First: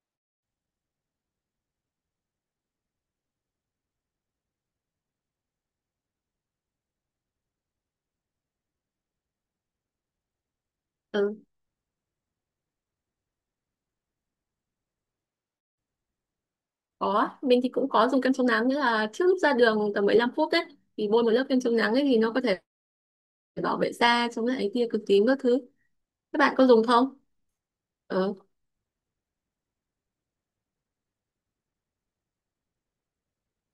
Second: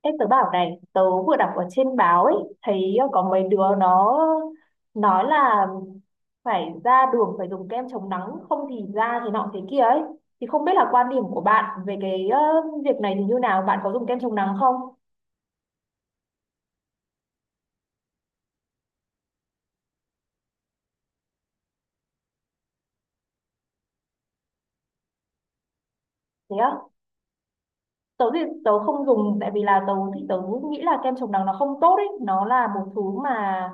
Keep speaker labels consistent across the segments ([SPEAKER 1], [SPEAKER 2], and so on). [SPEAKER 1] Ê, tớ bảo này, tớ vừa đọc ở trên báo ấy, thấy có mấy đứa nó nói là phải ra đường phải dùng kem chống nắng, không thì da thì nọ thế kia ấy. Thì không biết là quan điểm
[SPEAKER 2] Ừ,
[SPEAKER 1] của bạn về cái việc này thì như nào, bạn có dùng kem chống nắng không?
[SPEAKER 2] có. Mình thì cũng có dùng kem chống nắng, nghĩa là trước lúc ra đường tầm 15 phút đấy thì bôi một lớp kem chống nắng ấy thì nó có thể bảo vệ da, chống lại tia cực tím các thứ. Các bạn
[SPEAKER 1] Thế
[SPEAKER 2] có dùng
[SPEAKER 1] á?
[SPEAKER 2] không?
[SPEAKER 1] tớ
[SPEAKER 2] Ờ.
[SPEAKER 1] thì tớ không dùng tại vì là tớ nghĩ là kem chống nắng nó không tốt ấy, nó là một thứ mà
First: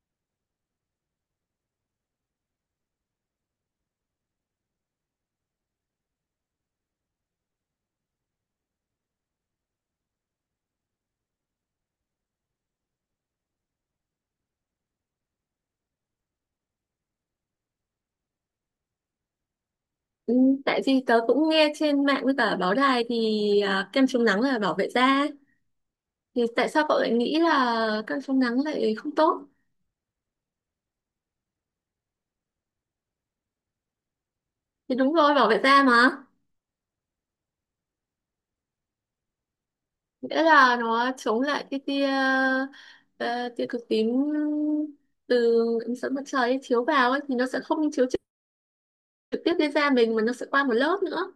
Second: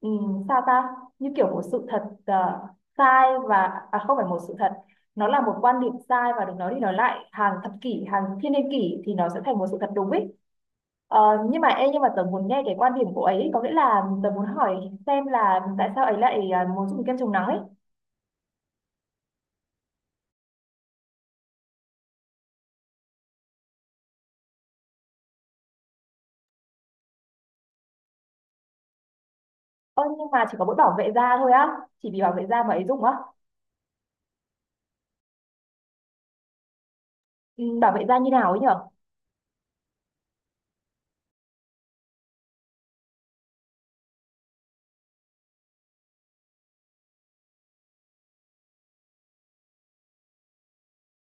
[SPEAKER 1] sao ta như kiểu một sự thật sai và à không phải một sự thật, nó là một quan điểm sai và được nói đi nói lại hàng thập kỷ hàng thiên niên kỷ thì nó sẽ thành một sự thật đúng ấy. Ờ, nhưng mà ê, nhưng mà tớ muốn nghe cái quan điểm của ấy, có nghĩa là tớ muốn hỏi xem là tại sao ấy lại muốn dùng kem chống nắng ấy.
[SPEAKER 2] Ừ, tại vì tớ cũng nghe trên mạng với cả báo đài thì kem chống nắng là bảo vệ da. Thì tại sao cậu lại nghĩ là kem chống nắng lại không tốt?
[SPEAKER 1] Ơ nhưng mà chỉ có mỗi bảo vệ da thôi á, chỉ vì bảo vệ da mà ấy dùng á?
[SPEAKER 2] Thì đúng rồi, bảo vệ da mà.
[SPEAKER 1] Ừ, bảo vệ da như nào ấy nhở?
[SPEAKER 2] Nghĩa là nó chống lại cái tia cực tím từ ánh sáng mặt trời ấy, chiếu vào ấy thì nó sẽ không chiếu trực tiếp lên da mình mà nó sẽ qua một lớp nữa.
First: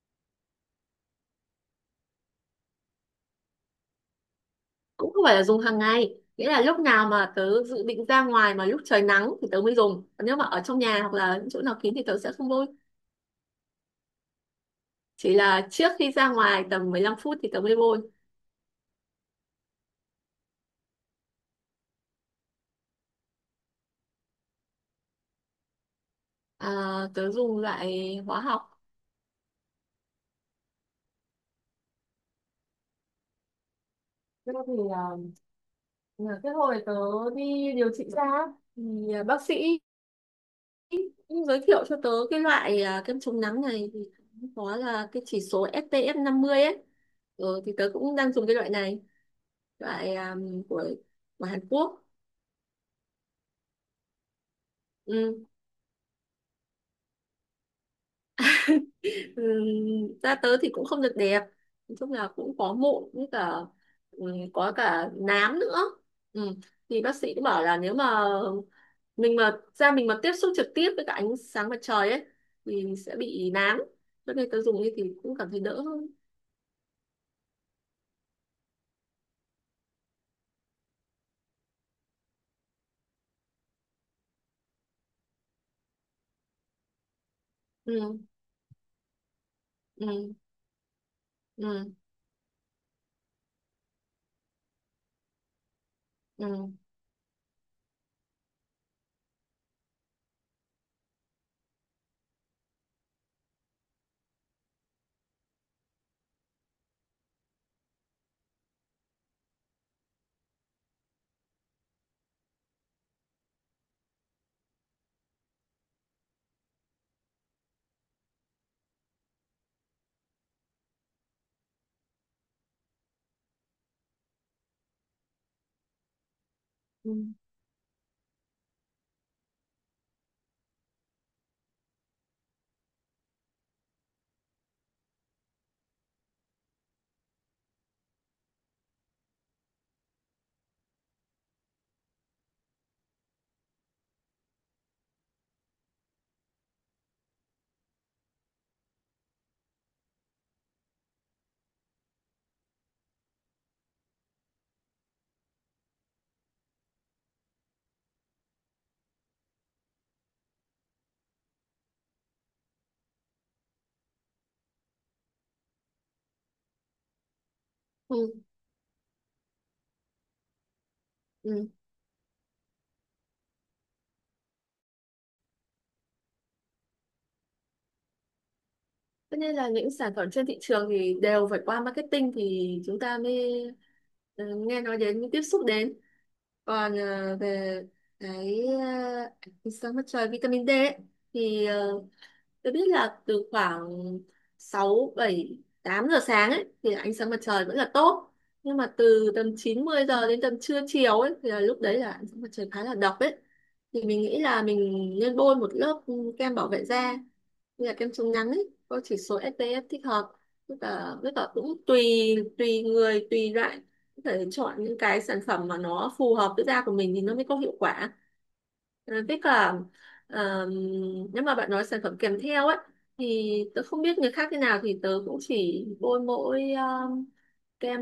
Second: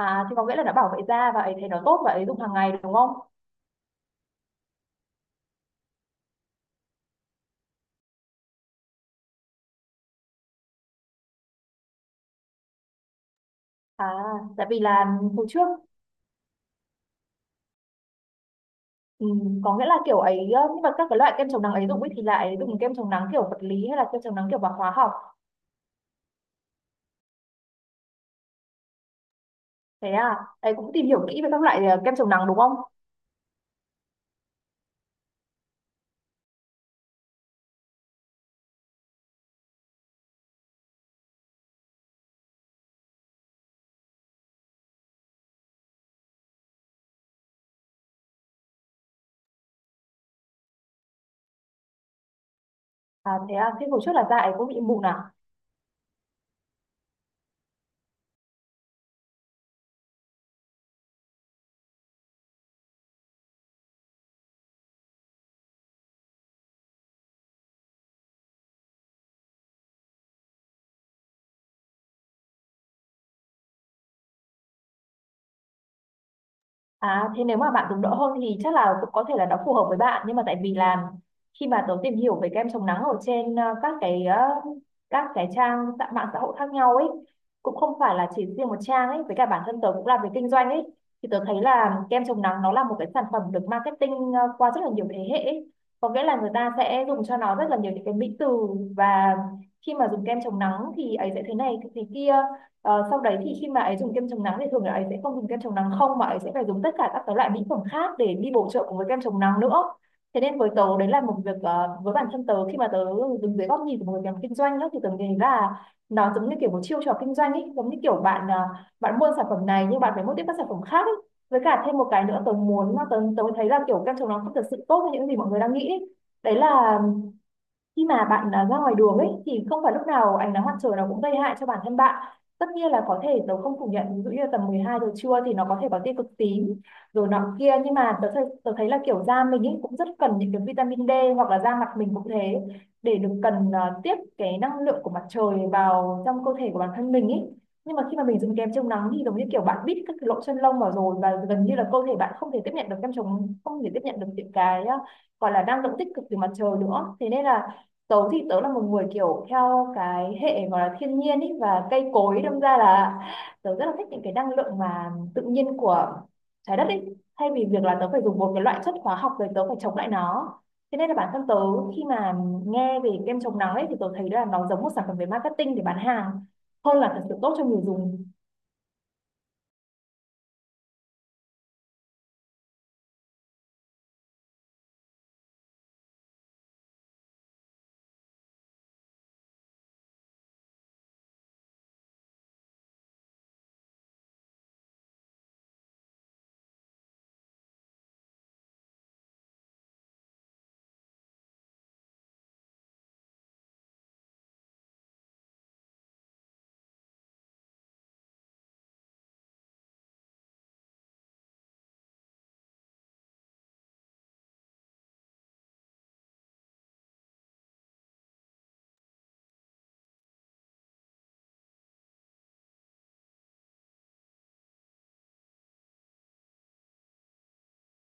[SPEAKER 1] À, thì có nghĩa là nó bảo vệ da và ấy thấy nó tốt và ấy dùng hàng ngày đúng không?
[SPEAKER 2] Cũng không phải là dùng hàng ngày, nghĩa là lúc nào mà tớ dự định ra ngoài mà lúc trời nắng thì tớ mới dùng, còn nếu mà ở trong nhà hoặc là những chỗ nào kín thì tớ sẽ không bôi.
[SPEAKER 1] À, tại vì là
[SPEAKER 2] Chỉ
[SPEAKER 1] hồi
[SPEAKER 2] là
[SPEAKER 1] trước,
[SPEAKER 2] trước khi ra ngoài tầm 15 phút thì tớ mới bôi.
[SPEAKER 1] ừ, có nghĩa là kiểu ấy nhưng mà các cái loại kem chống nắng ấy dùng ấy thì lại dùng kem chống nắng kiểu vật lý hay là kem chống nắng kiểu bằng hóa học?
[SPEAKER 2] à, Tớ dùng loại hóa học.
[SPEAKER 1] Thế à, ấy cũng tìm hiểu kỹ về các loại kem chống nắng đúng không?
[SPEAKER 2] Thế thì là cái hồi tớ đi điều trị da ấy, thì bác sĩ cũng giới thiệu cho tớ cái loại kem chống nắng này, thì có là cái chỉ số SPF 50 ấy. Ừ, thì tớ cũng đang dùng cái loại này, loại của Hàn Quốc.
[SPEAKER 1] À thế à, thế hồi trước là da ấy cũng bị mụn à?
[SPEAKER 2] Ừ. Ừ. Da tớ thì cũng không được đẹp, nói chung là cũng có mụn với cả, ừ, có cả nám nữa. Ừ. Thì bác sĩ cũng bảo là nếu mà mình mà da mình mà tiếp xúc trực tiếp với cả ánh sáng mặt trời ấy thì sẽ bị nám, cho nên tớ dùng như thì cũng cảm thấy đỡ hơn.
[SPEAKER 1] À thế nếu mà bạn dùng đỡ hơn thì chắc là cũng có thể là nó phù hợp với bạn, nhưng mà tại vì là khi mà tớ tìm hiểu về kem chống nắng ở trên các cái các cái mạng xã hội khác nhau ấy, cũng không phải
[SPEAKER 2] Ừ.
[SPEAKER 1] là chỉ riêng một trang ấy, với cả bản thân tớ cũng làm về
[SPEAKER 2] Ừ.
[SPEAKER 1] kinh doanh ấy, thì tớ thấy
[SPEAKER 2] Ừ.
[SPEAKER 1] là kem chống nắng nó là một cái sản phẩm được marketing qua rất là nhiều thế hệ ấy. Có nghĩa là người
[SPEAKER 2] Ừ.
[SPEAKER 1] ta sẽ dùng cho nó rất là nhiều những cái mỹ từ, và khi mà dùng kem chống nắng thì ấy sẽ thế này thế kia. Ờ, sau đấy thì khi mà ấy dùng kem chống nắng thì thường là ấy sẽ không dùng kem chống nắng không, mà ấy sẽ phải dùng tất cả các cái loại mỹ phẩm khác để đi bổ trợ cùng với kem chống nắng nữa. Thế nên với tớ đấy là một việc với bản thân tớ, khi mà tớ đứng dưới góc nhìn của một người làm kinh doanh đó, thì tớ nghĩ là nó giống như kiểu một chiêu trò kinh doanh ấy, giống như kiểu bạn bạn mua sản phẩm này nhưng bạn phải mua tiếp các sản phẩm khác ấy. Với cả thêm một cái nữa tớ muốn mà tớ tớ thấy là kiểu kem chống nắng không thật sự tốt như những gì mọi người đang nghĩ ấy. Đấy là
[SPEAKER 2] Ừ.
[SPEAKER 1] khi mà bạn ra ngoài đường ấy thì không phải lúc nào ánh nắng mặt trời nó cũng gây hại cho bản thân bạn. Tất nhiên là có thể tớ không phủ nhận, ví dụ như là tầm 12 giờ trưa thì nó có thể có tia cực tím rồi nọ kia, nhưng mà tớ thấy là kiểu da mình ấy cũng rất cần những cái vitamin D, hoặc là da mặt mình cũng thế, để được cần tiếp cái năng lượng của mặt trời vào trong cơ thể của bản thân mình ấy. Nhưng mà khi mà mình dùng kem chống nắng thì giống như kiểu bạn bít các cái lỗ chân lông vào rồi, và gần như là cơ thể bạn không thể tiếp nhận được kem chống không thể tiếp nhận được những cái gọi là năng lượng tích cực từ mặt trời nữa. Thế nên là tớ thì tớ là một người kiểu theo cái hệ gọi là thiên nhiên ý, và cây cối, đâm ra là tớ rất là thích những cái năng lượng mà tự nhiên của trái đất ý, thay vì việc là tớ phải
[SPEAKER 2] Ừ.
[SPEAKER 1] dùng một cái loại chất hóa học rồi tớ phải chống lại nó. Thế nên là bản thân tớ
[SPEAKER 2] Ừ.
[SPEAKER 1] khi mà nghe về kem chống nắng ấy thì tớ thấy là nó giống một sản phẩm về marketing để bán hàng hơn là thật sự tốt cho người dùng.
[SPEAKER 2] Tất nhiên là những sản phẩm trên thị trường thì đều phải qua marketing thì chúng ta mới nghe nói đến, mới tiếp xúc đến. Còn về cái sáng mặt trời, vitamin D ấy, thì tôi biết là từ khoảng 6, 7, 8 giờ sáng ấy thì ánh sáng mặt trời vẫn là tốt. Nhưng mà từ tầm 9, 10 giờ đến tầm trưa chiều ấy thì là lúc đấy là ánh sáng mặt trời khá là độc ấy. Thì mình nghĩ là mình nên bôi một lớp kem bảo vệ da, như là kem chống nắng ấy, có chỉ số SPF thích hợp, tức là cũng tùy tùy người tùy loại, có thể chọn những cái sản phẩm mà nó phù hợp với da của mình thì nó mới có hiệu quả. Với cả ờm, nếu mà bạn nói sản phẩm kèm theo ấy thì tớ không biết người khác thế nào, thì tớ cũng chỉ bôi mỗi kem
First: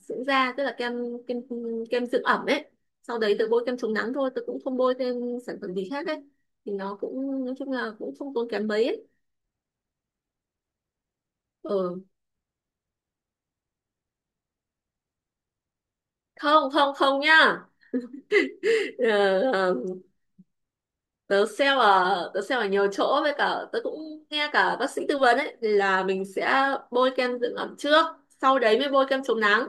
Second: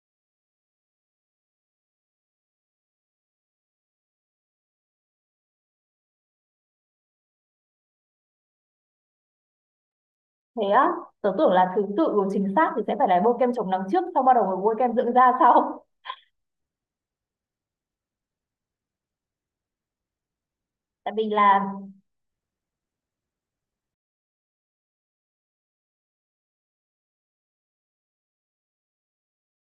[SPEAKER 2] dưỡng da, tức là kem, kem kem dưỡng ẩm ấy, sau đấy tớ bôi kem chống nắng thôi, tớ cũng không bôi thêm sản phẩm gì khác ấy, thì nó cũng nói chung là cũng không tốn kém mấy ấy.
[SPEAKER 1] Thế á? Tớ tưởng là thứ
[SPEAKER 2] Ừ,
[SPEAKER 1] tự của chính xác thì sẽ phải là bôi kem chống nắng trước xong bắt đầu mới bôi kem dưỡng da sau.
[SPEAKER 2] không không không nhá. Ờ, ờ,
[SPEAKER 1] Tại vì là
[SPEAKER 2] tớ sale ở nhiều chỗ với cả tớ cũng nghe cả bác sĩ tư vấn ấy, thì là mình sẽ bôi kem dưỡng ẩm trước, sau đấy mới bôi kem chống nắng.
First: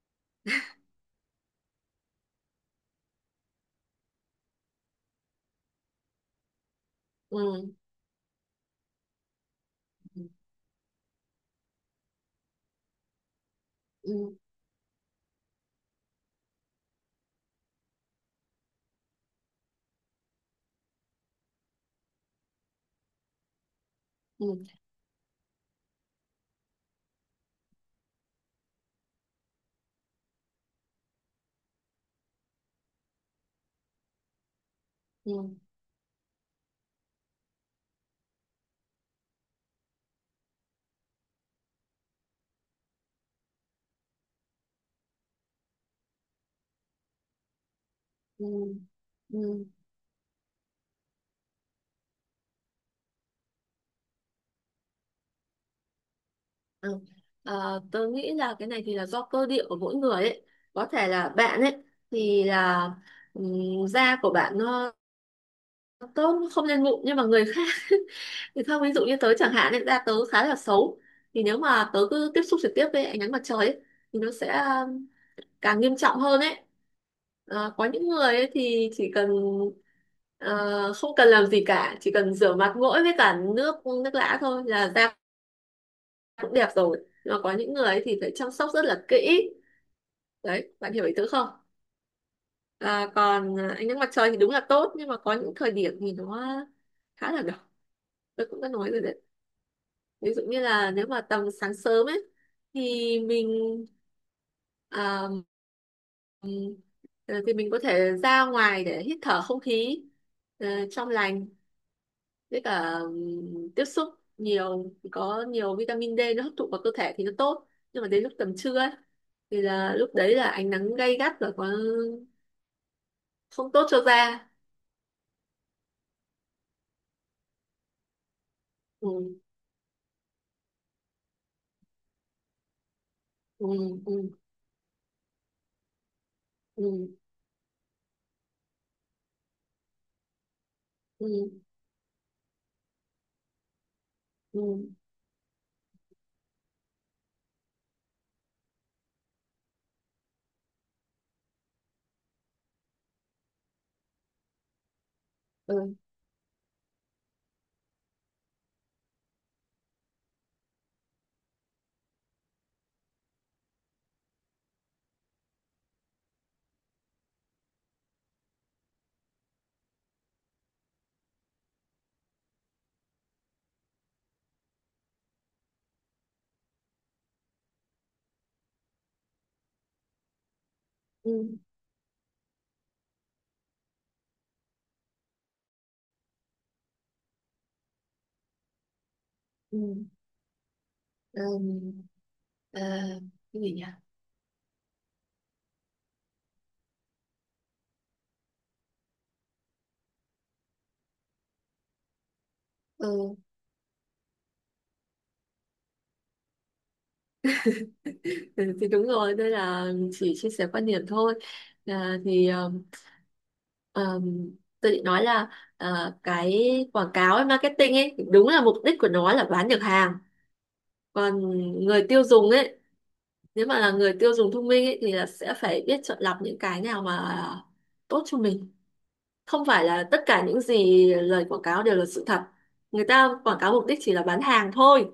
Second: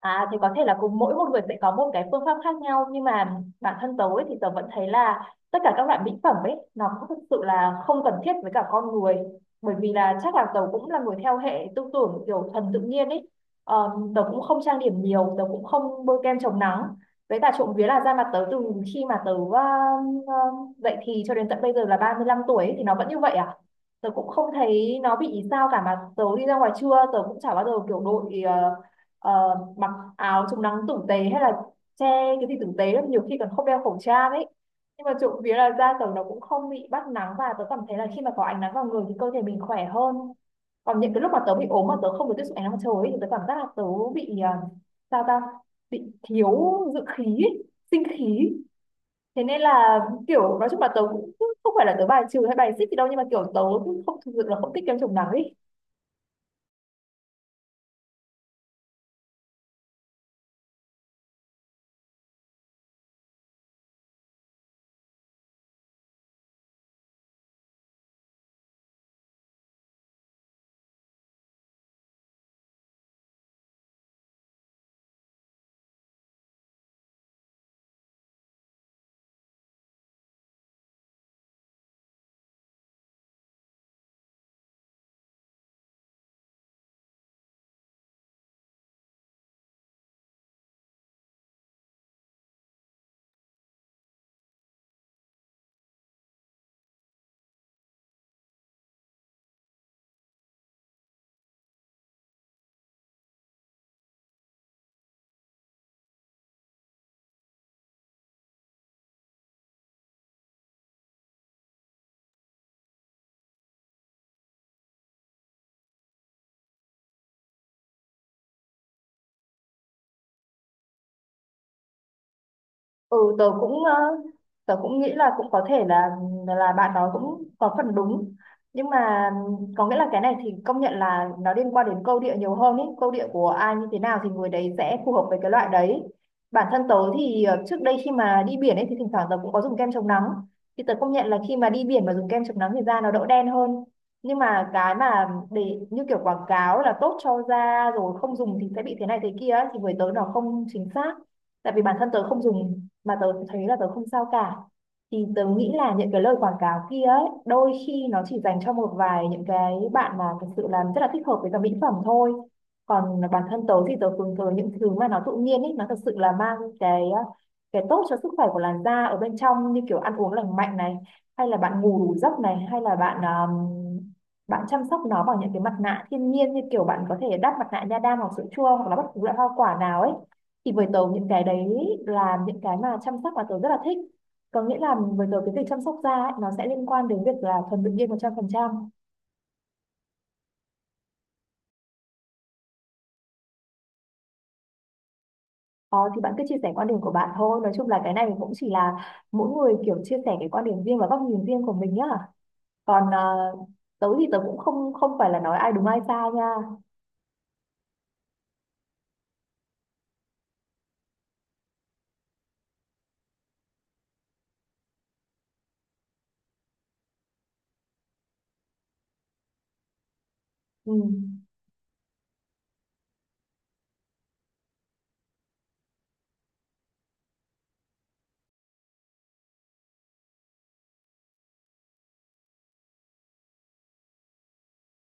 [SPEAKER 1] À thì có thể là cùng mỗi một người sẽ có một cái phương pháp khác nhau, nhưng mà bản thân tớ ấy, thì tớ vẫn thấy là tất cả các loại mỹ phẩm ấy nó cũng thực sự
[SPEAKER 2] Ừ.
[SPEAKER 1] là không cần thiết với cả con người, bởi vì là
[SPEAKER 2] Ừ.
[SPEAKER 1] chắc là tớ cũng là người theo hệ tư tưởng kiểu thuần tự nhiên ấy. ờ, Tớ
[SPEAKER 2] Ừ.
[SPEAKER 1] cũng không trang điểm nhiều, tớ cũng không bôi kem chống nắng, với cả trộm vía là da mặt tớ từ khi mà tớ ờ, dậy thì cho đến tận bây giờ là 35 tuổi ấy, thì nó vẫn như vậy à. Tớ cũng không
[SPEAKER 2] Ừ.
[SPEAKER 1] thấy nó bị sao cả, mà tớ đi ra ngoài trưa tớ cũng chả bao giờ kiểu đội ờ, mặc áo chống nắng tử tế, hay là che cái gì tử tế lắm, nhiều khi còn không đeo khẩu trang ấy. Nhưng mà
[SPEAKER 2] Ừ.
[SPEAKER 1] trộm vía là da tớ nó cũng không bị bắt nắng, và tớ cảm thấy là khi mà có ánh nắng vào người thì cơ thể mình khỏe hơn. Còn những cái lúc mà tớ bị ốm mà tớ không được tiếp xúc ánh nắng mặt trời ấy, thì tớ cảm giác là tớ bị à, sao ta bị thiếu dưỡng khí ấy, sinh
[SPEAKER 2] Ừ.
[SPEAKER 1] khí. Thế nên
[SPEAKER 2] Ừ.
[SPEAKER 1] là kiểu nói chung là tớ cũng không phải là tớ bài trừ hay bài xích gì đâu, nhưng mà kiểu tớ cũng không thực sự là không thích kem chống nắng ấy.
[SPEAKER 2] Ừ. Ờ, tớ nghĩ là cái này thì là do cơ địa của mỗi người ấy, có thể là bạn ấy thì là da của bạn nó tốt, không lên mụn, nhưng mà người khác thì không, ví dụ như tớ chẳng hạn ấy, da tớ khá là xấu, thì nếu mà tớ cứ tiếp xúc trực tiếp với ánh nắng mặt trời ấy thì nó sẽ càng nghiêm trọng hơn ấy. Ờ, có những người ấy thì chỉ cần ờ, không cần làm gì cả, chỉ cần rửa mặt mỗi với cả nước, nước lã thôi là da cũng đẹp rồi, nhưng mà có những người ấy thì phải chăm sóc rất là kỹ. Đấy, bạn hiểu ý tớ không? Còn ánh nắng mặt trời thì đúng là tốt, nhưng mà có những thời điểm thì nó khá là độc, tôi cũng đã nói rồi đấy, ví dụ như là nếu mà tầm sáng sớm ấy thì mình à, ừm, mình có thể ra ngoài để hít thở không khí trong lành, với cả tiếp xúc nhiều, có nhiều vitamin D nó hấp thụ vào cơ thể thì nó tốt, nhưng mà đến lúc tầm trưa ấy thì là lúc đấy là ánh nắng gay gắt và có
[SPEAKER 1] Ừ, tớ
[SPEAKER 2] không
[SPEAKER 1] cũng
[SPEAKER 2] tốt
[SPEAKER 1] ờ,
[SPEAKER 2] cho da.
[SPEAKER 1] tớ cũng nghĩ là cũng có thể là bạn nói cũng có phần đúng, nhưng mà
[SPEAKER 2] Ừ.
[SPEAKER 1] có nghĩa là cái này thì công nhận là nó liên quan đến câu địa nhiều hơn ý, câu địa của
[SPEAKER 2] Ừ.
[SPEAKER 1] ai như thế
[SPEAKER 2] Ừ.
[SPEAKER 1] nào thì người đấy sẽ phù hợp với cái loại đấy. Bản thân tớ
[SPEAKER 2] Ừ.
[SPEAKER 1] thì trước đây khi mà đi biển ấy thì thỉnh thoảng tớ cũng có dùng kem chống nắng, thì tớ công nhận là
[SPEAKER 2] Ừ.
[SPEAKER 1] khi mà đi biển mà dùng kem chống nắng thì da nó đỡ đen hơn. Nhưng
[SPEAKER 2] Ừ.
[SPEAKER 1] mà cái mà để như kiểu quảng cáo là tốt cho da rồi không dùng thì sẽ bị thế này thế kia ấy, thì với tớ nó không chính xác. Tại vì bản thân tớ không dùng mà tớ thấy là tớ không sao cả, thì tớ nghĩ
[SPEAKER 2] Ừ.
[SPEAKER 1] là
[SPEAKER 2] Ừ.
[SPEAKER 1] những cái lời quảng cáo kia ấy đôi khi nó chỉ dành cho một vài những cái bạn mà thực sự là rất là thích hợp với cả mỹ phẩm thôi. Còn bản thân tớ thì tớ hướng tới những thứ mà nó tự nhiên ấy, nó thật sự là mang cái tốt cho sức khỏe của làn da ở bên trong, như kiểu ăn uống lành mạnh này, hay là bạn ngủ đủ giấc này, hay là bạn bạn chăm sóc nó bằng những cái mặt nạ thiên nhiên, như kiểu bạn có thể đắp mặt nạ nha đam hoặc sữa chua hoặc là bất cứ loại hoa quả nào ấy. Thì với tớ những cái
[SPEAKER 2] Ừ.
[SPEAKER 1] đấy là những cái mà chăm sóc mà tớ rất là thích. Có nghĩa là với tớ cái việc chăm sóc da ấy, nó sẽ liên quan đến việc là thuần tự nhiên 100%.
[SPEAKER 2] Ừ. Ừ. ờ, cái gì nhỉ?
[SPEAKER 1] Ờ, thì bạn cứ chia sẻ quan điểm của bạn thôi, nói chung là cái này cũng chỉ là mỗi người kiểu chia sẻ cái quan điểm riêng và góc nhìn riêng của mình nhá. Còn
[SPEAKER 2] Ừ.
[SPEAKER 1] tớ thì tớ cũng không không phải là nói ai đúng ai sai nha.
[SPEAKER 2] Ừ, thì đúng rồi, đây là chỉ chia sẻ quan điểm thôi. Thì um, tôi định nói là cái quảng cáo ấy, marketing ấy, đúng là mục đích của nó là bán được hàng.
[SPEAKER 1] Ừ.
[SPEAKER 2] Còn người tiêu dùng ấy, nếu mà là người tiêu dùng thông minh ấy thì là sẽ phải biết chọn lọc những cái nào mà tốt cho mình, không phải là tất cả những gì lời quảng cáo đều là sự thật. Người ta quảng cáo mục đích chỉ là bán hàng thôi,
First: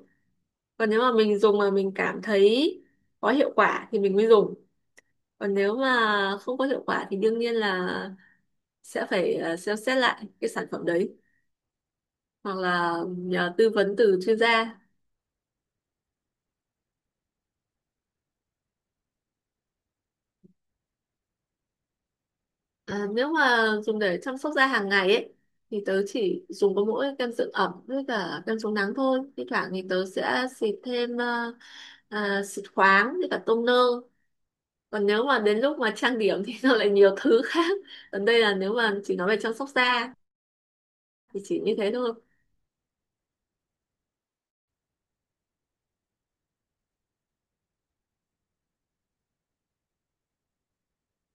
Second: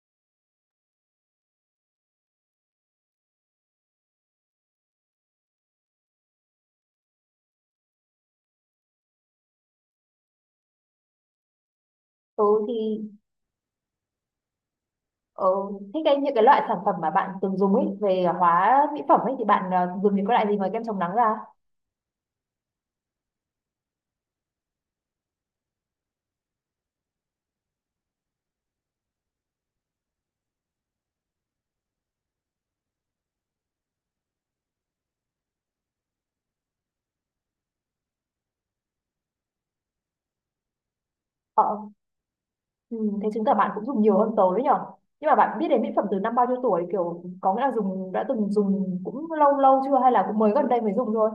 [SPEAKER 2] còn nếu mà mình dùng mà mình cảm thấy có hiệu quả thì mình mới dùng, còn nếu mà không có hiệu quả thì đương nhiên là sẽ phải xem xét lại cái sản phẩm đấy,
[SPEAKER 1] Tớ
[SPEAKER 2] hoặc là
[SPEAKER 1] thì
[SPEAKER 2] nhờ tư vấn từ chuyên gia.
[SPEAKER 1] ờ, thế cái những cái loại sản phẩm mà bạn từng dùng ấy về hóa mỹ phẩm ấy thì bạn dùng những cái loại gì ngoài kem chống nắng ra?
[SPEAKER 2] Nếu mà dùng để chăm sóc da hàng ngày ấy thì tớ chỉ dùng có mỗi kem dưỡng ẩm với cả kem chống nắng thôi, thi thoảng thì tớ sẽ xịt thêm xịt khoáng với cả toner. Còn nếu mà đến lúc mà trang điểm thì nó lại nhiều thứ khác. Còn đây là nếu mà chỉ nói về chăm sóc da thì chỉ như
[SPEAKER 1] Ờ.
[SPEAKER 2] thế thôi.
[SPEAKER 1] Ừ, thế chứng tỏ bạn cũng dùng nhiều hơn tớ đấy nhở. Nhưng mà bạn biết đến mỹ phẩm từ năm bao nhiêu tuổi, kiểu có nghĩa là đã từng dùng cũng lâu lâu chưa hay là cũng mới gần đây mới dùng thôi?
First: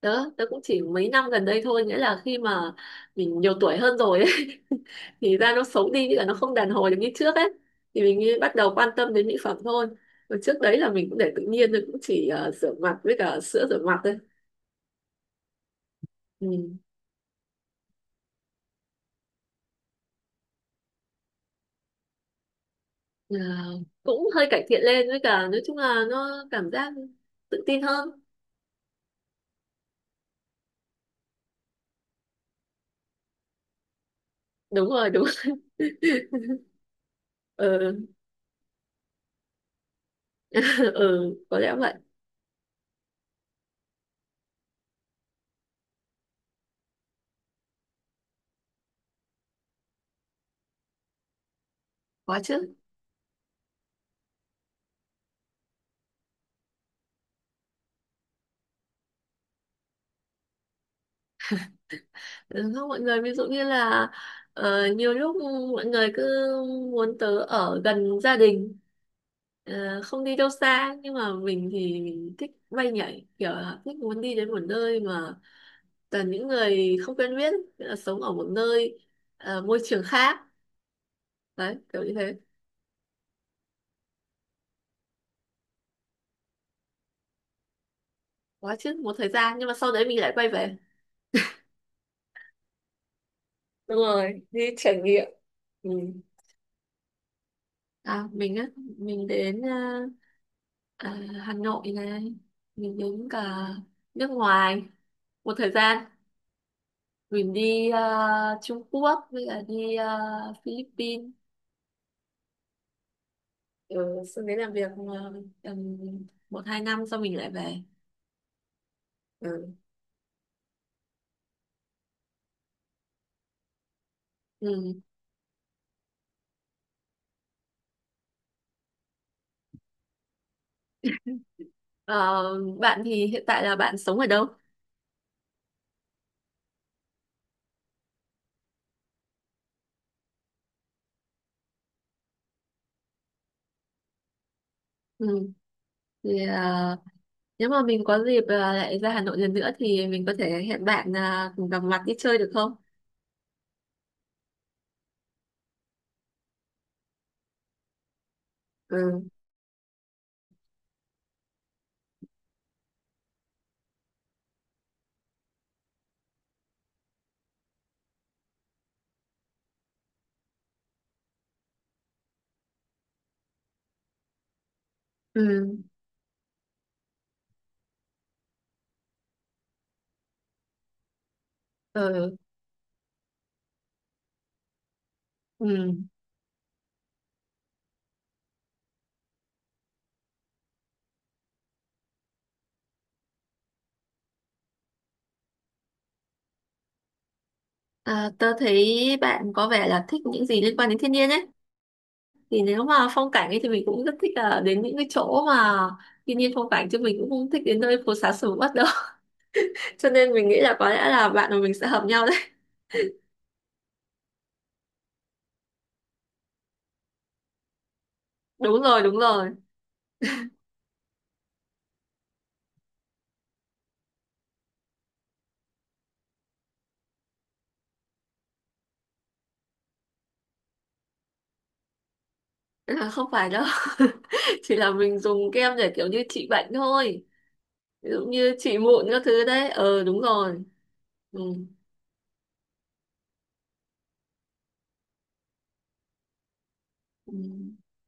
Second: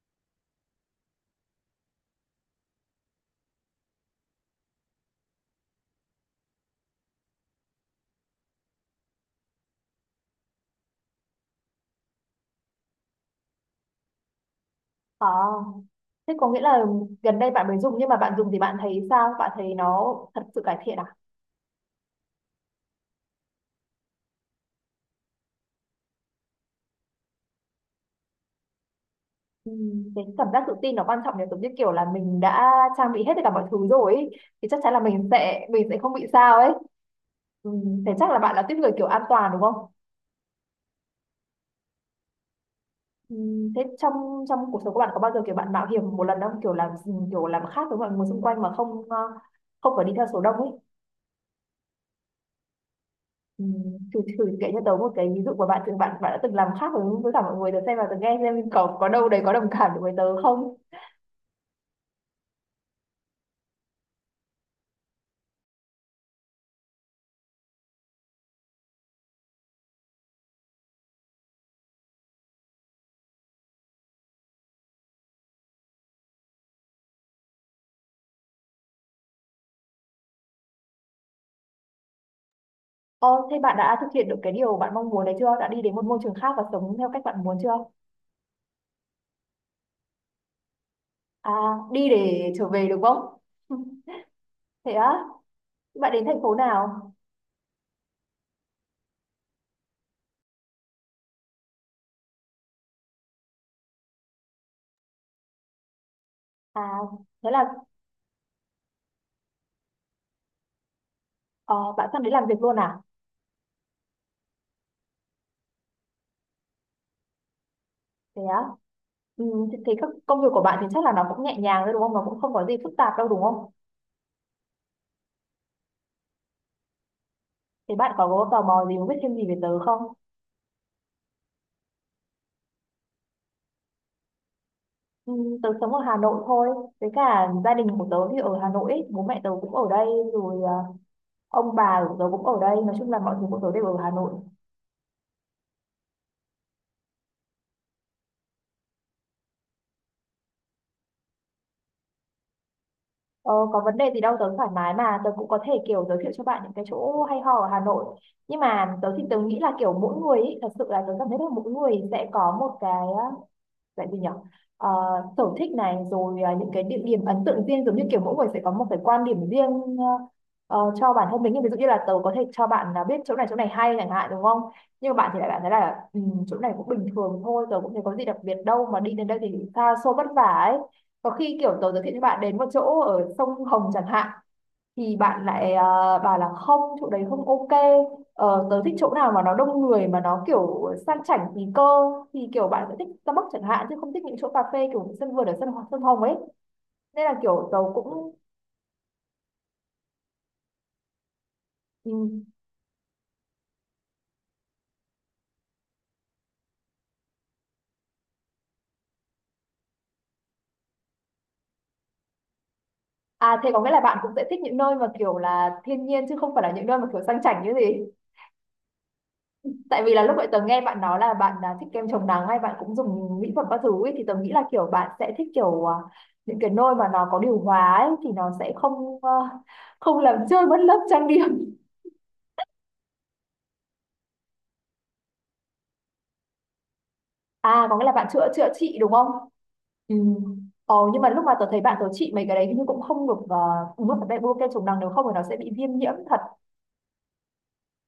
[SPEAKER 2] Đó, tớ cũng chỉ mấy năm gần đây thôi, nghĩa là khi mà mình nhiều tuổi hơn rồi ấy, thì da nó xấu đi, nghĩa là nó không đàn hồi được như trước ấy, thì mình mới bắt đầu quan tâm đến mỹ phẩm thôi. Còn trước đấy là mình cũng để tự nhiên thôi, cũng chỉ rửa mặt với cả sữa rửa mặt thôi.
[SPEAKER 1] À, thế
[SPEAKER 2] Ừ.
[SPEAKER 1] có nghĩa là gần đây bạn mới dùng, nhưng mà bạn dùng thì bạn thấy sao, bạn thấy nó thật sự cải thiện à?
[SPEAKER 2] Ờ, cũng hơi cải thiện lên, với cả nói chung là nó cảm giác tự tin hơn.
[SPEAKER 1] Ừ, cái cảm giác tự tin nó quan trọng nhỉ, giống như kiểu là mình đã trang bị hết tất cả mọi thứ rồi ấy, thì chắc
[SPEAKER 2] Đúng
[SPEAKER 1] chắn là
[SPEAKER 2] rồi, đúng.
[SPEAKER 1] mình sẽ không bị sao ấy. Ừ,
[SPEAKER 2] Ừ,
[SPEAKER 1] thế chắc là bạn là tiếp người kiểu an toàn đúng không?
[SPEAKER 2] ừ, có lẽ vậy.
[SPEAKER 1] Ừ, thế trong trong cuộc sống của bạn có bao giờ kiểu bạn mạo hiểm một lần không, kiểu làm kiểu làm khác với mọi người xung quanh mà không không phải đi theo số đông ấy?
[SPEAKER 2] Có chứ.
[SPEAKER 1] Ừ, thử thử kể cho tớ một cái ví dụ của bạn từng bạn bạn đã từng làm khác với với mọi người tớ xem, và tớ nghe xem có đâu đấy có đồng cảm được với tớ không.
[SPEAKER 2] Đúng không mọi người, ví dụ như là nhiều lúc mọi người cứ muốn tớ ở gần gia đình, không đi đâu xa, nhưng mà mình thì mình thích bay nhảy, kiểu là thích muốn đi đến một nơi mà toàn những người không quen biết, nghĩa là sống ở một nơi môi trường khác, đấy kiểu như thế.
[SPEAKER 1] Ồ, thế bạn đã thực hiện được cái điều bạn mong muốn đấy chưa, đã đi đến một môi trường khác và sống theo cách bạn muốn chưa?
[SPEAKER 2] Quá chứ, một thời gian nhưng mà sau đấy mình lại quay về.
[SPEAKER 1] À, đi để trở về được không.
[SPEAKER 2] Đúng rồi, đi
[SPEAKER 1] Thế
[SPEAKER 2] trải
[SPEAKER 1] á,
[SPEAKER 2] nghiệm. Ừ.
[SPEAKER 1] bạn đến thành phố nào?
[SPEAKER 2] À, mình đến à, Hà Nội này, mình đến cả nước ngoài một thời gian.
[SPEAKER 1] À thế
[SPEAKER 2] Mình
[SPEAKER 1] là,
[SPEAKER 2] đi Trung Quốc với cả đi Philippines.
[SPEAKER 1] ờ, bạn sang đến làm việc luôn à?
[SPEAKER 2] Ừ, xong đến làm việc tầm một hai năm sau mình lại về.
[SPEAKER 1] Thế á. Ừ,
[SPEAKER 2] Ừ.
[SPEAKER 1] thì các công việc của bạn thì chắc là nó cũng nhẹ nhàng thôi đúng không? Nó cũng không có gì phức tạp đâu đúng không?
[SPEAKER 2] Ừ.
[SPEAKER 1] Thì bạn có tò mò gì muốn biết thêm gì về tớ không?
[SPEAKER 2] Ờ, bạn thì hiện tại là bạn sống ở đâu?
[SPEAKER 1] Ừ, tớ sống ở Hà Nội thôi. Với cả gia đình của tớ thì ở Hà Nội ấy. Bố mẹ tớ cũng ở đây rồi, ông bà của tớ cũng ở đây. Nói chung là mọi thứ của tớ đều ở Hà Nội.
[SPEAKER 2] Ừ. Thì nếu mà mình có dịp lại ra Hà Nội lần nữa thì mình có thể hẹn bạn cùng gặp mặt đi chơi được không?
[SPEAKER 1] Ờ, có vấn đề gì đâu, tớ thoải mái mà. Tớ cũng có thể kiểu giới thiệu cho bạn những cái chỗ hay ho ở Hà Nội. Nhưng mà tớ thì
[SPEAKER 2] Ừ.
[SPEAKER 1] tớ nghĩ là kiểu mỗi người ấy, thật sự là tớ cảm thấy là mỗi người sẽ có một cái à, vậy thì nhỉ. Ờ, sở thích này rồi, những cái địa điểm ấn tượng riêng, giống như kiểu mỗi người sẽ có một cái quan điểm riêng cho bản thân mình. Nhưng ví dụ như là tớ có thể cho bạn là biết chỗ này hay chẳng hạn đúng không, nhưng mà bạn thì lại bạn thấy
[SPEAKER 2] Ừ.
[SPEAKER 1] là ừ, chỗ này cũng bình thường thôi, tớ cũng thấy có gì đặc biệt đâu mà đi đến đây thì xa xôi vất vả ấy. Có khi kiểu tớ giới thiệu cho
[SPEAKER 2] Ừ.
[SPEAKER 1] bạn đến một chỗ ở sông Hồng chẳng hạn, thì bạn lại
[SPEAKER 2] Ừ.
[SPEAKER 1] bảo là không, chỗ đấy không ok, tớ thích chỗ nào mà nó đông người mà nó kiểu sang chảnh tí cơ, thì kiểu bạn sẽ thích Starbucks chẳng hạn chứ không thích những chỗ cà phê kiểu sân vườn ở sân sân hồng ấy. Nên là kiểu tớ
[SPEAKER 2] À,
[SPEAKER 1] cũng
[SPEAKER 2] tớ thấy bạn có vẻ là thích những gì liên quan đến thiên nhiên ấy.
[SPEAKER 1] ừ.
[SPEAKER 2] Thì nếu mà phong cảnh ấy thì mình cũng rất thích là đến những cái chỗ mà thiên nhiên phong cảnh, chứ mình cũng không thích đến nơi phố xá sầm uất đâu. Cho nên mình nghĩ là có lẽ là bạn và mình sẽ hợp nhau đấy.
[SPEAKER 1] À thế có nghĩa là bạn cũng sẽ thích những nơi mà kiểu là thiên nhiên chứ không phải là những nơi mà kiểu sang chảnh như gì.
[SPEAKER 2] Đúng rồi, đúng rồi.
[SPEAKER 1] Tại vì là lúc vậy tớ nghe bạn nói là bạn thích kem chống nắng hay bạn cũng dùng mỹ phẩm các thứ ấy, thì tớ nghĩ là kiểu bạn sẽ thích kiểu những cái nôi mà nó có điều hòa ấy, thì nó sẽ không không làm trôi mất lớp trang điểm.
[SPEAKER 2] À, không phải đâu. Chỉ là mình dùng kem để kiểu như trị bệnh thôi.
[SPEAKER 1] À có nghĩa
[SPEAKER 2] Ví
[SPEAKER 1] là
[SPEAKER 2] dụ
[SPEAKER 1] bạn chữa
[SPEAKER 2] như
[SPEAKER 1] chữa
[SPEAKER 2] trị
[SPEAKER 1] trị
[SPEAKER 2] mụn
[SPEAKER 1] đúng
[SPEAKER 2] các
[SPEAKER 1] không?
[SPEAKER 2] thứ đấy. Ờ,
[SPEAKER 1] Ừ.
[SPEAKER 2] đúng rồi.
[SPEAKER 1] Ồ, nhưng mà
[SPEAKER 2] Ừ.
[SPEAKER 1] lúc mà tớ thấy bạn tớ trị mấy cái đấy hình như cũng không được uống một cái bê bô kem chống nắng, nếu không thì nó sẽ bị viêm nhiễm thật.
[SPEAKER 2] Ừ.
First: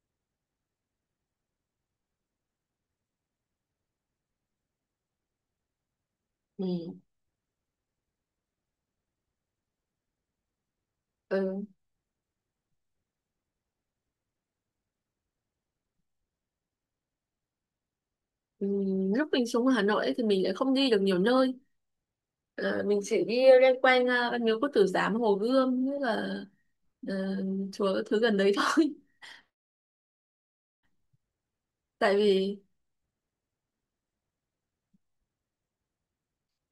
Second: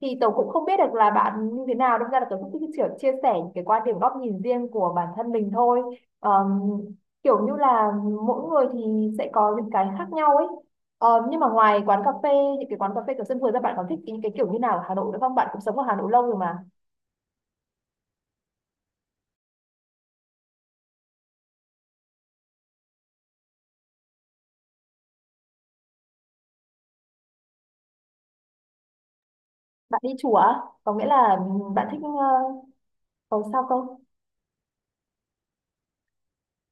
[SPEAKER 1] Thì tớ cũng không biết được là bạn như thế nào, đâm ra là tớ cũng chỉ chia sẻ những cái quan điểm góc nhìn riêng của bản thân mình thôi. Ờm,
[SPEAKER 2] Ừ.
[SPEAKER 1] Kiểu như là mỗi người thì sẽ có những cái khác nhau ấy. Nhưng mà
[SPEAKER 2] Ừ.
[SPEAKER 1] ngoài quán cà phê, những cái quán cà phê kiểu sân vườn ra, bạn còn thích những cái kiểu như nào ở Hà Nội nữa không, bạn cũng sống ở Hà Nội lâu rồi mà.
[SPEAKER 2] Ừ. Lúc mình xuống Hà Nội ấy thì mình lại không đi được nhiều nơi. Ờ, mình chỉ đi loanh quanh Văn Miếu Quốc Tử Giám, Hồ Gươm, như là ờ, chùa thứ gần đấy thôi.
[SPEAKER 1] Bạn đi chùa á? Có nghĩa là bạn thích
[SPEAKER 2] Tại vì
[SPEAKER 1] cầu sao không?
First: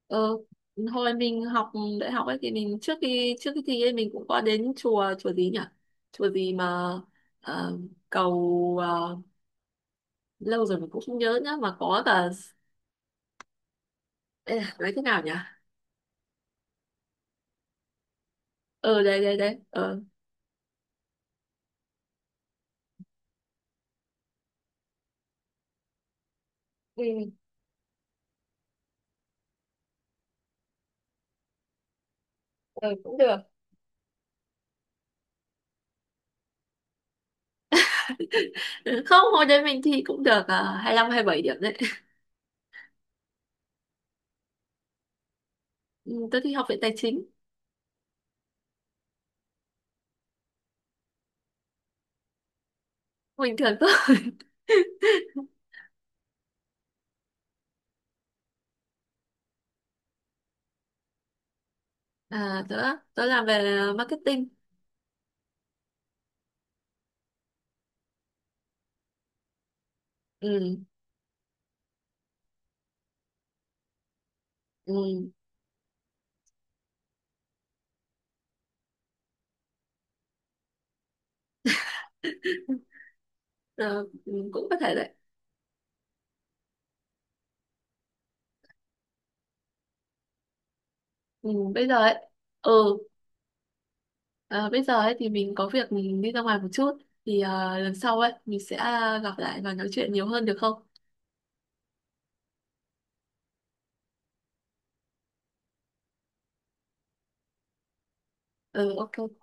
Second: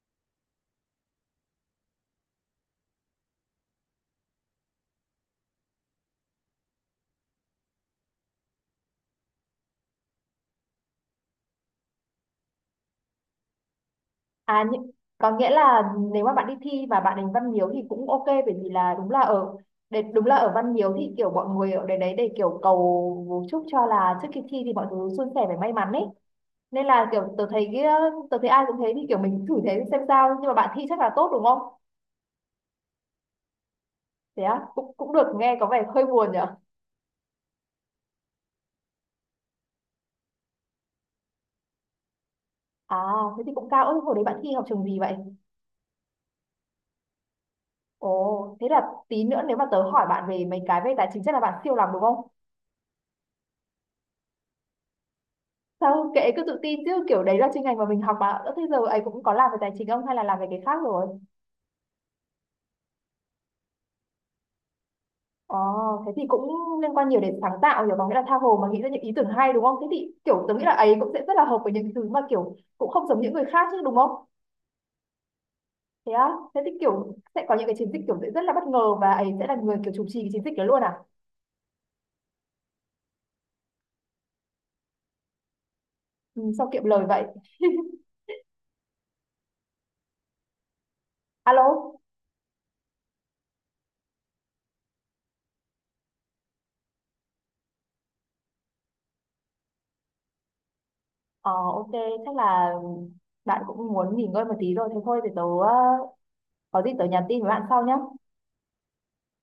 [SPEAKER 2] ờ, hồi mình học đại học ấy thì mình trước khi thi ấy mình cũng có đến chùa, chùa gì nhỉ, chùa gì mà ờ, cầu lâu rồi mình cũng không nhớ nhá, mà có cả... Ê,
[SPEAKER 1] À, nhưng,
[SPEAKER 2] nói thế nào
[SPEAKER 1] có
[SPEAKER 2] nhỉ?
[SPEAKER 1] nghĩa là nếu mà bạn đi thi và bạn đánh Văn Miếu thì cũng ok, bởi vì là
[SPEAKER 2] Ờ
[SPEAKER 1] đúng là
[SPEAKER 2] Đây, đây,
[SPEAKER 1] ở
[SPEAKER 2] đây. Ờ
[SPEAKER 1] để, đúng là ở Văn Miếu thì kiểu mọi người ở đấy đấy để kiểu cầu chúc cho là trước khi thi thì mọi thứ suôn sẻ và may mắn ấy. Nên
[SPEAKER 2] Ừ,
[SPEAKER 1] là kiểu tớ thấy cái tớ thấy ai cũng thế thì kiểu mình thử thế xem sao, nhưng mà bạn thi chắc là tốt đúng không?
[SPEAKER 2] ừ, cũng được.
[SPEAKER 1] Thế á, cũng cũng được, nghe có vẻ hơi buồn nhỉ.
[SPEAKER 2] Không, hồi đấy mình thi cũng được 25 bảy điểm đấy.
[SPEAKER 1] À thế thì cũng cao. Ôi, hồi đấy bạn thi học trường gì vậy?
[SPEAKER 2] Ừ, tôi thi Học viện Tài chính.
[SPEAKER 1] Ồ thế là tí nữa nếu mà tớ hỏi bạn về mấy cái về tài chính chắc là bạn siêu lắm đúng không?
[SPEAKER 2] Bình thường thôi.
[SPEAKER 1] Sao kệ, cứ tự tin chứ, kiểu đấy là chuyên ngành mà mình học mà. Ơ, thế giờ ấy cũng có làm về tài chính không hay là làm về cái khác rồi?
[SPEAKER 2] À, tớ làm về marketing.
[SPEAKER 1] Ồ, thế thì cũng liên quan nhiều đến sáng tạo, hiểu bằng nghĩa là tha hồ mà nghĩ ra những ý tưởng hay đúng không, thế thì kiểu tớ nghĩ là
[SPEAKER 2] Ừ,
[SPEAKER 1] ấy cũng sẽ rất là hợp với những thứ mà kiểu cũng không giống những người khác chứ đúng không?
[SPEAKER 2] ừ,
[SPEAKER 1] Thế á, thế thì kiểu sẽ có những cái chiến dịch kiểu sẽ rất là bất ngờ và ấy sẽ là người kiểu chủ trì cái chiến dịch đó luôn à?
[SPEAKER 2] ờ, ừ, cũng có thể đấy.
[SPEAKER 1] Ừ, sao kiệm lời vậy.
[SPEAKER 2] Ừ, bây giờ
[SPEAKER 1] Alo.
[SPEAKER 2] ấy ừ ờ, bây giờ ấy thì mình có việc mình đi ra ngoài một chút, thì lần sau ấy mình sẽ gặp lại và nói chuyện nhiều hơn được không?
[SPEAKER 1] Ờ ok, chắc là bạn cũng muốn nghỉ ngơi một tí rồi, thế thôi thì tớ ờ, có gì tớ nhắn tin với bạn sau nhé.
[SPEAKER 2] Ừ, ok.